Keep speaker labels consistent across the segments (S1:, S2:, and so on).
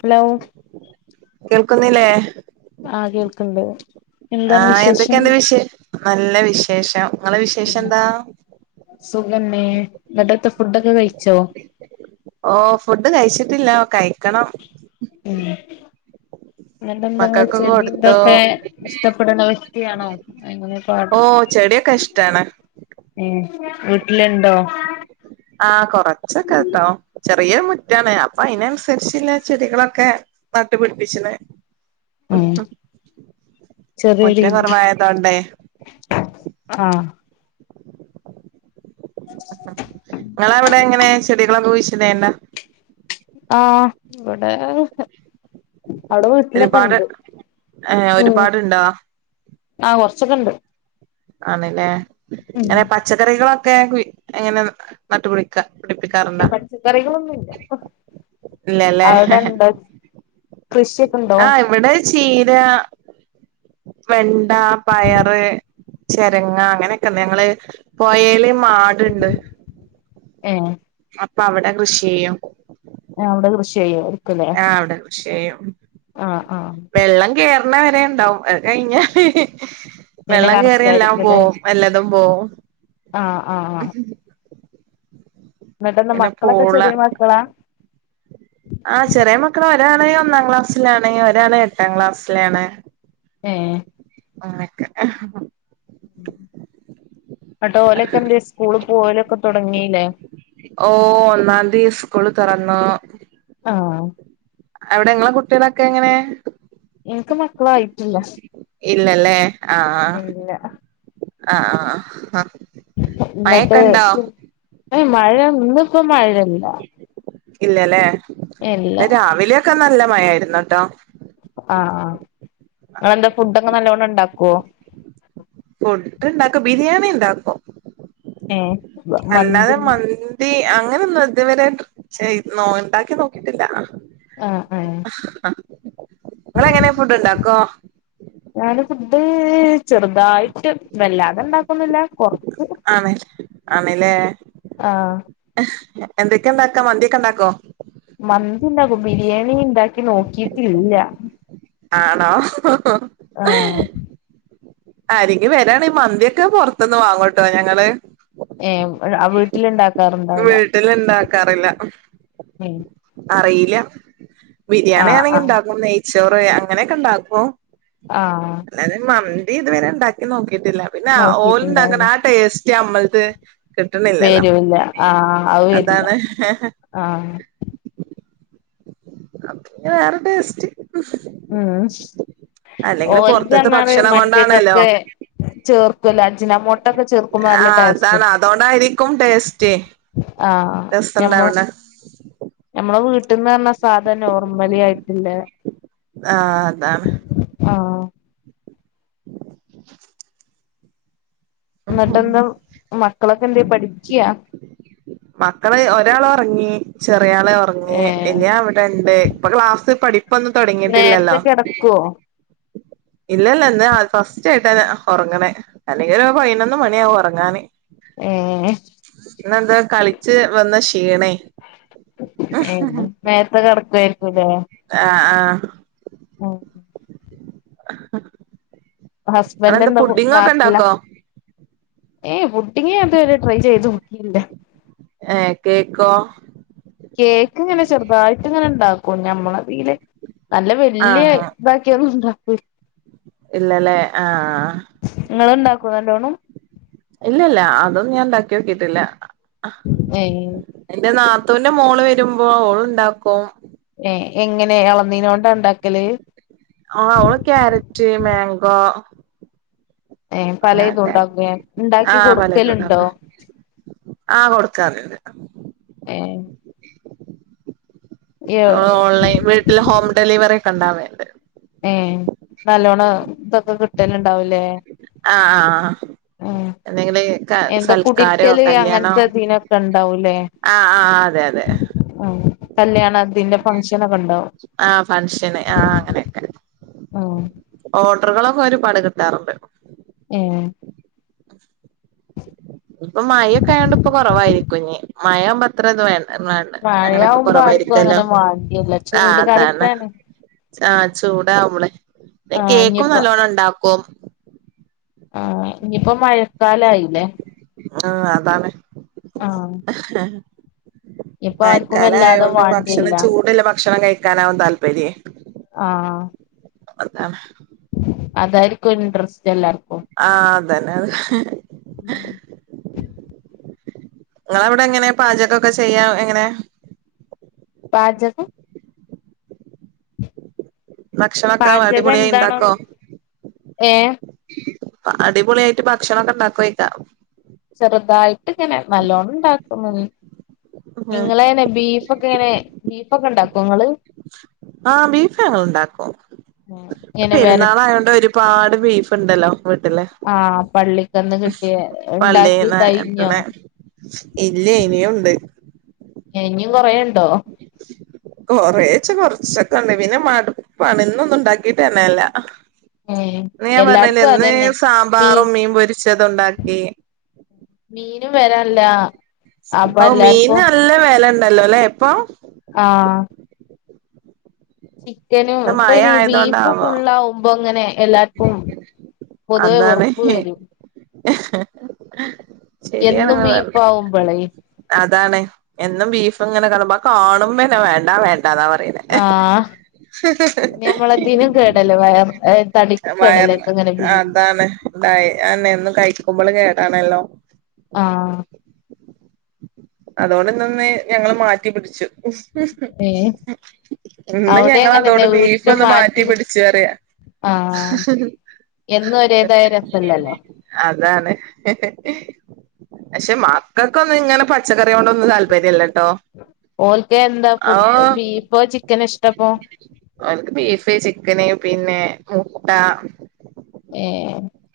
S1: Hello
S2: കേൾക്കുന്നില്ലേ
S1: ആഹ് കേൾക്കണ്ട്
S2: ആ എന്തൊക്കെ എന്താ വിശേഷ നല്ല വിശേഷം നിങ്ങളെ വിശേഷം എന്താ
S1: സുഖന്നേ ഇന്നത്തെ ഫുഡൊക്കെ കഴിച്ചോ
S2: ഓ ഫുഡ് കഴിച്ചിട്ടില്ല കൈ ക്കണം
S1: അങ്ങ എന്തെങ്കിലും
S2: കൊടുത്തോ
S1: ചെടീന്തൊക്കെ ഇഷ്ടപ്പെടുന്ന വ്യക്തിയാണോ അങ്ങനെ പാർട്ണർ
S2: ഓ ചെടിയൊക്കെ ഇഷ്ടാണ്
S1: വീട്ടിലുണ്ടോ
S2: ആ കൊറച്ചൊക്കെ കട്ടോ വലിയ മുറ്റാണ് അപ്പൊ അതിനനുസരിച്ചില്ല ചെടികളൊക്കെ നട്ടുപിടിപ്പിച്ചത്
S1: ഉം
S2: മുറ്റം കുറവായതോണ്ടേ
S1: ആ
S2: പിന്നെ എന്ന
S1: ആ ഇവിടെ അവിടെ വീട്ടിലൊക്കെ
S2: ഒരുപാട്
S1: ഉണ്ട്
S2: ഏ ഒരുപാടുണ്ടാ
S1: സുഖമുണ്ട്
S2: ആണല്ലേ അങ്ങനെ പച്ചക്കറികളൊ എങ്ങനെ നട്ടുപൊളിക്ക
S1: പച്ചക്കറികളൊന്നുംയില്ല അവിടെന്താ
S2: ആ ഇവിടെ ചീര വെണ്ട പയറ് ചെരങ്ങ അങ്ങനെയൊക്കെ ഞങ്ങള് പൊയേല് മാടുണ്ട്
S1: ഏ
S2: അപ്പൊ അവിടെ കൃഷി ചെയ്യും.
S1: ആ അവിടെ കൃഷി ചെയ്യുവോ
S2: ആ അവിടെ കൃഷി ചെയ്യും
S1: ആഹ് ആഹ്
S2: വെള്ളം കേറ് എണ വരെ ഉണ്ടാവും അത് കഴിഞ്ഞാല്
S1: പിന്നെ
S2: വെള്ളം കേറിയ എല്ലാം
S1: കണക്കായിരിക്കുംല്ലേ
S2: പോവും എല്ലാതും പോവും
S1: ആഹ് എന്നിട്ടന്ന
S2: പിന്നെ
S1: മക്കളൊക്കെ ചെറിയ മക്കളാ
S2: ആ ചെറിയ മക്കളാ ഒരാള് ഒന്നാം ക്ലാസ്സിലാണ് ഒരാള് എട്ടാം ക്ലാസ്സിലാണ്
S1: ഏ
S2: ആനക്കെ
S1: ആട്ടോ ഓലക്കെല്ല സ്കൂള് പോലൊക്കെ തുടങ്ങി ല്ലേ
S2: ഓ ഒന്നാംതീ സ്കൂള് തുറന്നു
S1: ആ
S2: അവിടെങ്ങളെ കുട്ടികളൊക്കെ എങ്ങനെ
S1: എനക്ക് മക്കളായിട്ടില്ല
S2: ഇല്ലല്ലേ
S1: ഇല്ല
S2: ആ ആ ആ
S1: ന്നിട്ട് മഴ ഇന്നും പ്പൊ മഴല്ല
S2: ഇല്ലല്ലേ ഇവിടെ രാവിലെയൊക്കെ നല്ല മഴയാരുന്നട്ടോ
S1: ആ ആ നിങ്ങളെന്താ ഫുടൊക്കെ നല്ലോണം ഉണ്ടാക്കുവൊ ഓ
S2: ഫുഡ് ഇണ്ടാക്കും ബിരിയാണി ഉണ്ടാക്കും
S1: ഏ
S2: അല്ലാതെ മന്തി അങ്ങ ഞാനൊന്നും ഇത് വരെയായിട്ടും ചെയ്തു ഉണ്ടാക്കി നോക്കിട്ടില്ല
S1: ആ ആ
S2: നിങ്ങളെങ്ങനെ ഫുഡുണ്ടാക്കുവോ
S1: ഞൻ ഫുഡ് ചെറുതായിട്ട് വല്ലാതെ ഉണ്ടാക്കുവോന്നുമില്ല കൊറ
S2: ആമേ ആമേലേ
S1: ആഹ്
S2: എന്തൊക്കെയുണ്ടാക്കാം മന്തിയൊക്കെ ഉണ്ടാക്കോ
S1: മന്തിണ്ടാക്കും ബിരിയാണി ഉണ്ടാക്കി നോക്കിട്ടില്ല
S2: ആണോ
S1: ആഹ്
S2: ആരെങ്കിലും വരാണെകിൽ മന്തിയൊക്കെ പൊറത്തുന്നു വാങ്ങു ട്ടോ ഞങ്ങള്
S1: ഏ ആ വീട്ടിലുണ്ടാക
S2: വീട്ടിൽ ഇണ്ടാക ക്കാറില്ല
S1: [unintelligible]
S2: അറീല്ല ബിരിയാണി
S1: ആഹ്
S2: ആണെങ്കി
S1: ആഹ്
S2: ഇണ്ടാകും നെയ് ചോറ് അങ്ങനെയൊക്കെ ഉണ്ടാക്കും
S1: ആഹ്
S2: [unintelligible] നീ ഇതുവരെ ഉണ്ടാക്കി നോ കിട്ടില്ല പിന്നെ ഓല് ഉണ്ടാകുണ ആ ടേസ് ഞമ്മളേത്
S1: വെരൂല്ല ആഹ് അത് വെരില്ല
S2: അതാണ്
S1: ആഹ്
S2: അപ്പോ പിന്നെ വേറെ ടേസ്റ്റ്
S1: ഉം
S2: അല്ലെങ്കില്
S1: ഓലത്
S2: പൊറത്തത്തെ
S1: പറഞ്ഞാറ്
S2: ഭക്ഷണം കൊണ്ടാണല്ലോ
S1: മറ്റേതൊക്കെ ചേർ അജ് [inaudible] നമോ
S2: ആ അതാണ് അതുകൊണ്ടായിരിക്കും ടേസ്റ്റ്
S1: ആഹ്
S2: രസാണ്ടവ്ണെ
S1: ഫുഡ്‌ ന്ന് പറഞ്ഞ സാധനം നോർമലി ആയിട്ടിലെ
S2: ആഹ് അതാണ്
S1: ആഹ്
S2: [inaudible]
S1: എന്നിട്ടെന്താ മക്കളൊക്കെ എന്തേ പഠിക്കയാ
S2: മക്കള് ഒരാളുറങ്ങി ചെറിയാൾ ഉറങ്ങി
S1: ഏഹ്
S2: വലിയോൻ ഇവിടെ ഇണ്ട് ഇപ്പൊ ക്ലാസ് പഠിപ്പൊന്നും തുടങ്ങിട്ടില്ലല്ലോ
S1: നേരത്തെ കിടക്കുവോ
S2: ഇല്ലല്ല ഇന്ന് ഫസ്റ്റ് ആയിട്ടാ ഉറങ്ങണെ അല്ലെങ്കിൽ ഒരു പതിനൊന്ന് മണിയാവും ഉറങ്ങാന്.
S1: ഏഹ്
S2: ഇന്ന് എന്തേ കളിച് വന്ന ക്ഷീണേ
S1: ഏ നേരത്തെ കിടക്കുമായിരിക്കുല്ലേ
S2: ആഹ് ആഹ്
S1: ഓ
S2: അഹ്
S1: ഹസ്ബൻഡ് എന്താ വോ നാട്ടിലാ?
S2: ഇണ്ടാക്കോ
S1: ഏഹ് പുഡിങ്ങ് ഞാതുവരെ ട്രൈ ചെയ്ത് നോക്കില്ല.
S2: ഏഹ് കേക്കോ?
S1: കേക്ക് ഇങ്ങനെ ചെറുതായിട്ട് ഇങ്ങനെ ണ്ടാക്കും ഞമ്മളതീല് നല്ല വല്ല്യാ ഇതാക്കിയൊന്നുണ്ടാ [unintelligible]
S2: ഇല്ലലേ? ആഹ്.
S1: നിങ്ങള് ഉണ്ടാക്കോ നല്ലോണം
S2: ഇല്ല ഇല്ല അതും ഞാൻ ഉണ്ടാക്കി ക്കിട്ടില്ല
S1: ഏ
S2: ത്തുന്റെ മോള് വരുമ്പോ ഓള് ഉണ്ടാക്കും
S1: ഏ എങ്ങനെ ഇളന്നീനോണ്ടാ ഇണ്ടാ
S2: ആ അവള് കാരറ്റ് മേ [unintelligible]
S1: ഏ പല ഇതും ഉണ്ടാക്കോഉണ്ടാക്കി
S2: ആഹ് പലതും
S1: കൊടുക്കലുണ്ടോ
S2: ഇണ്ടാക്കും ആഹ് കൊടുക്കാറ്ണ്ട്
S1: ഏ
S2: ആ ഓൺലൈൻ വീട്ടിൽ ഹോം ഡെലിവറി ക്കണ്ടാവേണ്ട്
S1: ഏ നല്ലോണം തെ ക്കെ കിട്ടല്ണ്ടാവൂലേ
S2: ആ എന്തങ്കില്
S1: എന്താ കുടിര്ക്കല് അങ്ങനത്തെ ഇതിനൊക്കെ ഉണ്ടാവൂലേ
S2: ആഹ് ആഹ് അതെ അതെ
S1: ആ കല്യാണം അതിന്റെ ഫംഗ്ഷനൊക്കെ ഉണ്ടോ
S2: ആ ഫംഗഷന് ആ അങ്ങനെയൊക്കെ
S1: ആ
S2: ഓഡറുകളൊക്കെ ഒരുപാട് കിട്ടാറുണ്ട്
S1: ഏ
S2: ഇപ്പൊ മഴൊക്കെ ആയോണ്ട് ഇപ്പൊ കൊറവായിരിക്കും ഇഞ്ഞ് മയാവുമ്പം അത്ര ത് വേ വേണ്ട അങ്ങനെയൊക്കെ
S1: മഴയാവുമ്പോ ആർക്കും
S2: കൊറവായിരിക്കല്ലോ
S1: അങ്ങനെ വാണ്ട്യല്ല ചൂട് കാലത്താണ്
S2: ആ ചൂടാവുമ്പളെ
S1: ആഹ്
S2: കേക്കും
S1: ഇഞ്ഞിപ്പ
S2: നല്ലോണം ണ്ടാക്കും
S1: ആ ഇഞ്ഞിപ്പ മഴക്കാലായില്ലേ
S2: ആ അതാണ്
S1: ആ
S2: മയക്കാല ആയോണ്ട് ഭക്ഷണം
S1: വാണ്ടിയല്ല
S2: ചൂട്ള്ള ഭക്ഷണം കഴിക്കാനാവും താല്പര്യേ
S1: ആഹ്
S2: അതാണ്
S1: അതായിരിക്കും ഇൻട്രസ്റ്റ് എല്ലാർക്കും
S2: ആഹ് അതന്നെ അത് ങ്ങളവിടെ എങ്ങനെ പാചകൊക്കെ ചെയ്യാൻ എങ്ങനെ
S1: പാചകം
S2: ഭക്ഷണം ഒക്കെ അടിപൊളിയായി ണ്ടാക്കോ
S1: ഏ
S2: അടിപൊളിയായിട്ട് ഭക്ഷണൊക്കെണ്ടാക്കോയ്ക്കാ
S1: ചെറുതായിട്ട്ങ്ങനെ നല്ലോണണ്ടാക്കുന്നി
S2: ഉം
S1: നിങ്ങളങ്ങനെ ബീഫൊക്കെങ്ങനെ ബീഫോക്കെണ്ടാ ങ്ങള്
S2: ആ ബീഫ് ഞങ്ങള്ണ്ടാക്കും
S1: ഇങ്ങനെ വര
S2: പെരുന്നാളായോണ്ട് ഒരുപാട് ബീഫ്ണ്ടല്ലോ വീട്ടില്ലെ
S1: ആ പള്ളിക്കന്ന് കിട്ടിയ ഉണ്ടാക്കി
S2: പള്ളീന്ന്
S1: കഴിഞ്ഞോ
S2: എത്ത്ണ ഇല്ലേ ഇനിയുണ്ട്.
S1: ഇനിയും കൊറേണ്ടോ
S2: കൊറേച്ച കുറച്ച് ക്കണ് പിന്നെ മടുപ്പാണ് ഇന്നൊന്നും ഉണ്ടാക്കിട്ടന്നെല്ല അ
S1: ഏ
S2: അത് ഞാൻ പറഞ്ഞിലേ
S1: എല്ലാർക്കും
S2: ഇന്ന്
S1: അതന്നെ മീ
S2: സാമ്പാറും മീംപൊരിച്ചതുണ്ടാക്കി
S1: ഞ്ഞും വെരാല്ല
S2: ഓ മീൻ നല്ല വെല ണ്ടല്ലോലേ ഇപ്പോ
S1: ആ ചിക്കനും
S2: ഇത്
S1: ഇപ്പൊ
S2: മഴ
S1: അയ്ന് ബീഫ് ഫുള്ളാകുമ്പോങ്ങനെ
S2: അന്നാണ്
S1: വെറുപ്പ് വരും എന്നും
S2: ശരിയാണ്ങ്ങള് പറഞ്ഞ
S1: ബീഫാവുമ്പളേ
S2: അതാണ് എന്നും ബീഫ്ങ്ങനെ കാണുമ്പോ കാണുമ്പെന്നെ വേണ്ട വേ
S1: ആ പിന്നമ്മളെതിനും കേടല്ലേ വയർ ആ തടി
S2: വയർ അതാണ് ഇതായി ആണെന്നും കഴിക്കുമ്പള് കേടാണല്ലോ
S1: ആ
S2: അതോണ്ട്ന്നൊന്ന് ഞങ്ങള് മാറ്റിപ്പിടിച്ചു
S1: ഏ
S2: ഇന്ന്
S1: അവിടെ
S2: ഞങ്ങളതോണ്ട്
S1: അങ്ങനെന്നെ വീട്ടിലും
S2: ബീഫൊന്ന്
S1: മാറ്റി
S2: മാറ്റിപ്പിടിച്ചുഅറിയാ
S1: ആ എന്നും ഒരേതായ രസല്ലല്ലോ
S2: അതാണ് പക്ഷേ മക്കക്കൊന്നുങ്ങനെ പ ച്ചക്കറിയൊണ്ടൊന്നും താല്പര്യല്ല
S1: ഓൽകെന്താ ഫുഡ് ബീഫോ ചിക്കനാ ഇഷ്ട്ടപ്പോ
S2: പിന്നേ മുട്ടാ
S1: ഏ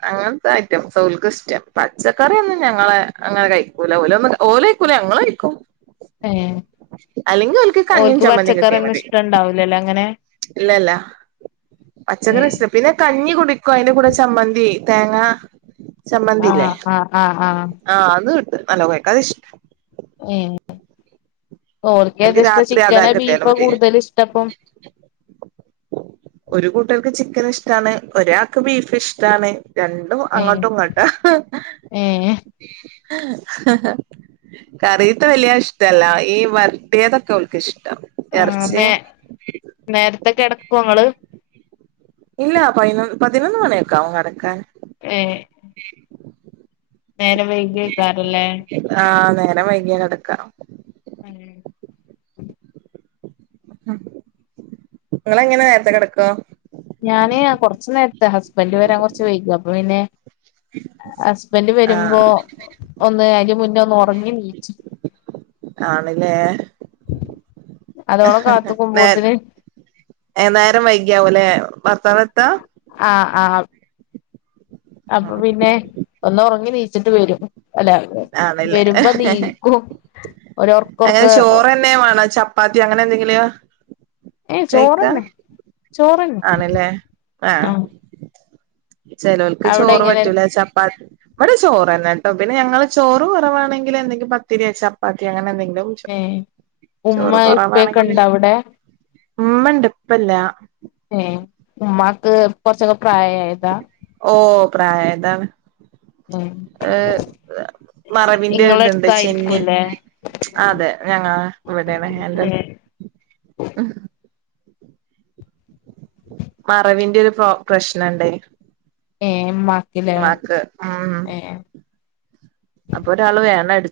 S2: അങ്ങൻത്തെ ഐറ്റംസാ ഒൽക്കിഷ്ട്ടം പച്ചക്കറിയൊന്നും ഞങ്ങളെ അങ്ങനെ കഴിക്കൂല ഓലൊന്നും ഓല് കഴിക്കൂല ഞങ്ങള് കഴിക്കും
S1: ഏ
S2: അല്ലെങ്കി ഓൽക്ക് കഞ്ഞി ചമ്മന്തിം
S1: പച്ചക്കറിയൊന്നും
S2: കിട്ടിയാമതി
S1: ഇഷ്ടണ്ടാവൂലല്ലോ അങ്ങനെ
S2: ഇല്ലല്ല പച്ചക്കറിഷ്ട്ട പിന്നെകഞ്ഞി കുടികുടിക്കും അയിൻ്റെ കൂടെ ചമ്മന്തി ഇ തേങ്ങാ ചമ്മന്തില്ലേ
S1: ആഹ് ആഹ് ആഹ് ആഹ്
S2: ആ അത്ക് [unintelligible] ഇഷ്
S1: ങ്ങേ
S2: എനിക്ക്
S1: ഓൽക്കേതഷ്ട്ടം
S2: രാത്രി അതാ
S1: ചിക്കനാ
S2: കിട്ടിയാലും
S1: ബീഫോ
S2: മതി
S1: കൂടുതലിഷ്ട്ടപ്പം
S2: ഒരു കൂട്ടർക്ക് ചിക്കനിഷ്ട്ടാണ് ഒരാക്ക് ബീഫ്ഷ്ട്ടാണ് രണ്ടും
S1: ഏ
S2: അങ്ങോട്ടുങ്ങോട്ടാ
S1: ഏ
S2: കറീത്തെ വലിയ ഇഷ്ടല്ല ഈ വർട്ടിയതൊക്കെ ഓൽക്ക് ഇഷ്
S1: ആ മേ നേര് തെ കെടക്കൊങ്ങള്
S2: ഇല്ല പയിനൊ പതിനൊന്ന് മണിയൊക്കെ ആവും കെടക്കാന്
S1: ഏ നേരം വൈകിഐക്കാരംല്ലേ
S2: [unintelligible] വൈകിയ കെടക്കാ
S1: ഉം
S2: നിങ്ങളങ്ങനെ നേരത്തെ കെടക്ക
S1: ഞാന് കുറച്ചു നേരത്തെ ഹസ്ബൻഡ് വരാ കൊറച്ച് വൈകും അപ്പൊ പിന്നെ ഹസ്ബൻഡ് വരുമ്പോ
S2: ആഹ്
S1: ഒന്ന് അയിന് മുന്നേ ഒന്ന് ഒറങ്ങി എനീയിച്ചു
S2: ആണല്ലേ
S1: അതോളെ
S2: [unintelligible]
S1: കാത്തുക്കുമ്പോത്തിന്
S2: എനേരം വൈകിയാവും അല്ലെ വ എപ്പോഴാ എത്ത
S1: ആഹ് ആഹ് അപ്പൊ പിന്നെ ഒന്ന് ഒറങ്ങി നീ എണീച്ചിട്ട് വരും അല്ല
S2: ആണല്ലേ
S1: വരുമ്പോ നീക്കും ഒരു
S2: അങ്ങനെ
S1: ഒർക്കൊർക്ക
S2: ചോറ്ന്നെ വേണോ ചപ്പാത്തി ചപ്പാത്തി അങ്ങനെ എന്തെങ്കിലോ
S1: ഏ ചോറ്ന്ന ചോറ് ന്ന
S2: ആണല്ലേ
S1: ആഹ
S2: ചിലക്ക് ചോറ് പറ്റൂല ചപ്പാ ഇവിടെ ചോറ്ന്നാ കേട്ടോ പിന്നെ ഞങ്ങള് ചോറ് കെറവാണെങ്കിൽ എന്തെങ്കിലും പത്തിരിയ ചപ്പാത്തി അങ്ങനെ എന്തെങ്കിലും
S1: ഏ ഉമ്മ
S2: ചോറ്
S1: ഇപ്പൊക്കെ ഇണ്ടോ അവിടെ
S2: ഉമ്മ ഉണ്ട് ഇപ്പ ഇല്ല
S1: [inaudible] ഉമ്മക്ക് കെറച്ച് പ്രായം ആയതാ
S2: പ്രയാതാണ് ഏ മറവിന്റെ
S1: ഇങ്ങളെ
S2: ഇതുണ്ട് ചെന്നി
S1: അടുത്തായിരിക്കുംല്ലേ
S2: അതെ ഞങ്ങ ഇവിടൊണ് എന്റെ അടുത്ത്
S1: ഏഹ്
S2: മറവിന്റെ ഒരു പ്രൊ പ്രശ്നുണ്ടേ
S1: ഏ മ
S2: ഉമ്മാക്ക് ഉം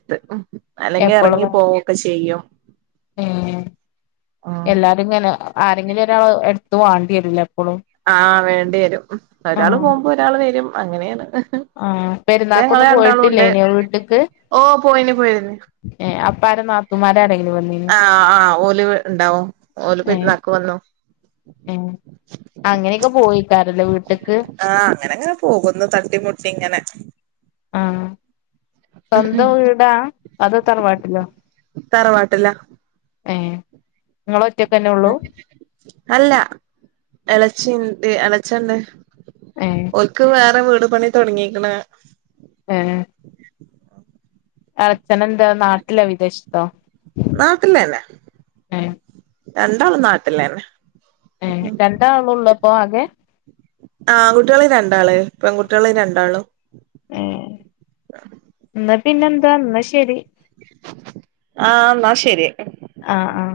S2: ത്ത് അല്ലെങ്കി ഇറങ്ങി പോകൊക്കെ ചെയ്യും
S1: ഏ
S2: ഉം
S1: എല്ലാരും ഇങ്ങനെ ആരെങ്കിലും ഒരാള് എ അടുത്ത് വേണ്ടി വരൂലേ
S2: ആഹ് വേണ്ടി വരും ഒരാള്
S1: ആഹ്
S2: പോകുമ്പോ ഒരാള് വരും അങ്ങനെയാണ്
S1: ആഹ്
S2: ദേ നിങ്ങള്
S1: പെരുന്നാക്കൊന്നും
S2: രണ്ടാളുണ്ട്
S1: പോയിട്ടില്ലേനിയോ വീട്ട്ക്ക്
S2: ഓ പോയിന് പോയിന്
S1: ഏഹ് അപ്പ ആരെ നാത്തൂമാരാരെങ്കിലും വന്നീനോ
S2: ആ ആ ഓല് ഇണ്ടാവും ഓല്
S1: ഏഹ്
S2: പെരിന്നാക്ക് വന്നു
S1: ഏഹ് അങ്ങനെയൊക്കെ പോയിക്കാരല്ലേ വീട്ട്ക്ക്
S2: ആ അങ്ങനെ അങ്ങ് പോകുന്നു തട്ടിമുട്ടി ഇങ്ങനെ
S1: ആ സ്വന്തം വീടാ അത തറവാട്ടിലോ
S2: തറവാട്ടില്ല
S1: ഏ നിങ്ങള് ഒറ്റക്കെന്നെ ഉള്ളു
S2: എലച്ചിണ്ട് എലേച്ചണ്ട്
S1: ഏഹ്
S2: ഓൽക്ക് വേറെ വീട് പണി തുടങ്ങീക്കണ്
S1: ഏ അച്ചനെന്താ നാട്ടില വിദേശത്താ
S2: നാട്ടിലന്നേ രണ്ടാളും നാട്ടില്ലന്നെ
S1: ഏ രണ്ടാളുള്ളപ്പോ ആകെ
S2: ആ കുട്ടികള് രണ്ടാള് പെൺകുട്ടികള് രണ്ടാളും
S1: ട്ട് പിന്നെന്താന്നാ ശരി
S2: ആ എന്ന ശരി
S1: ആ ആ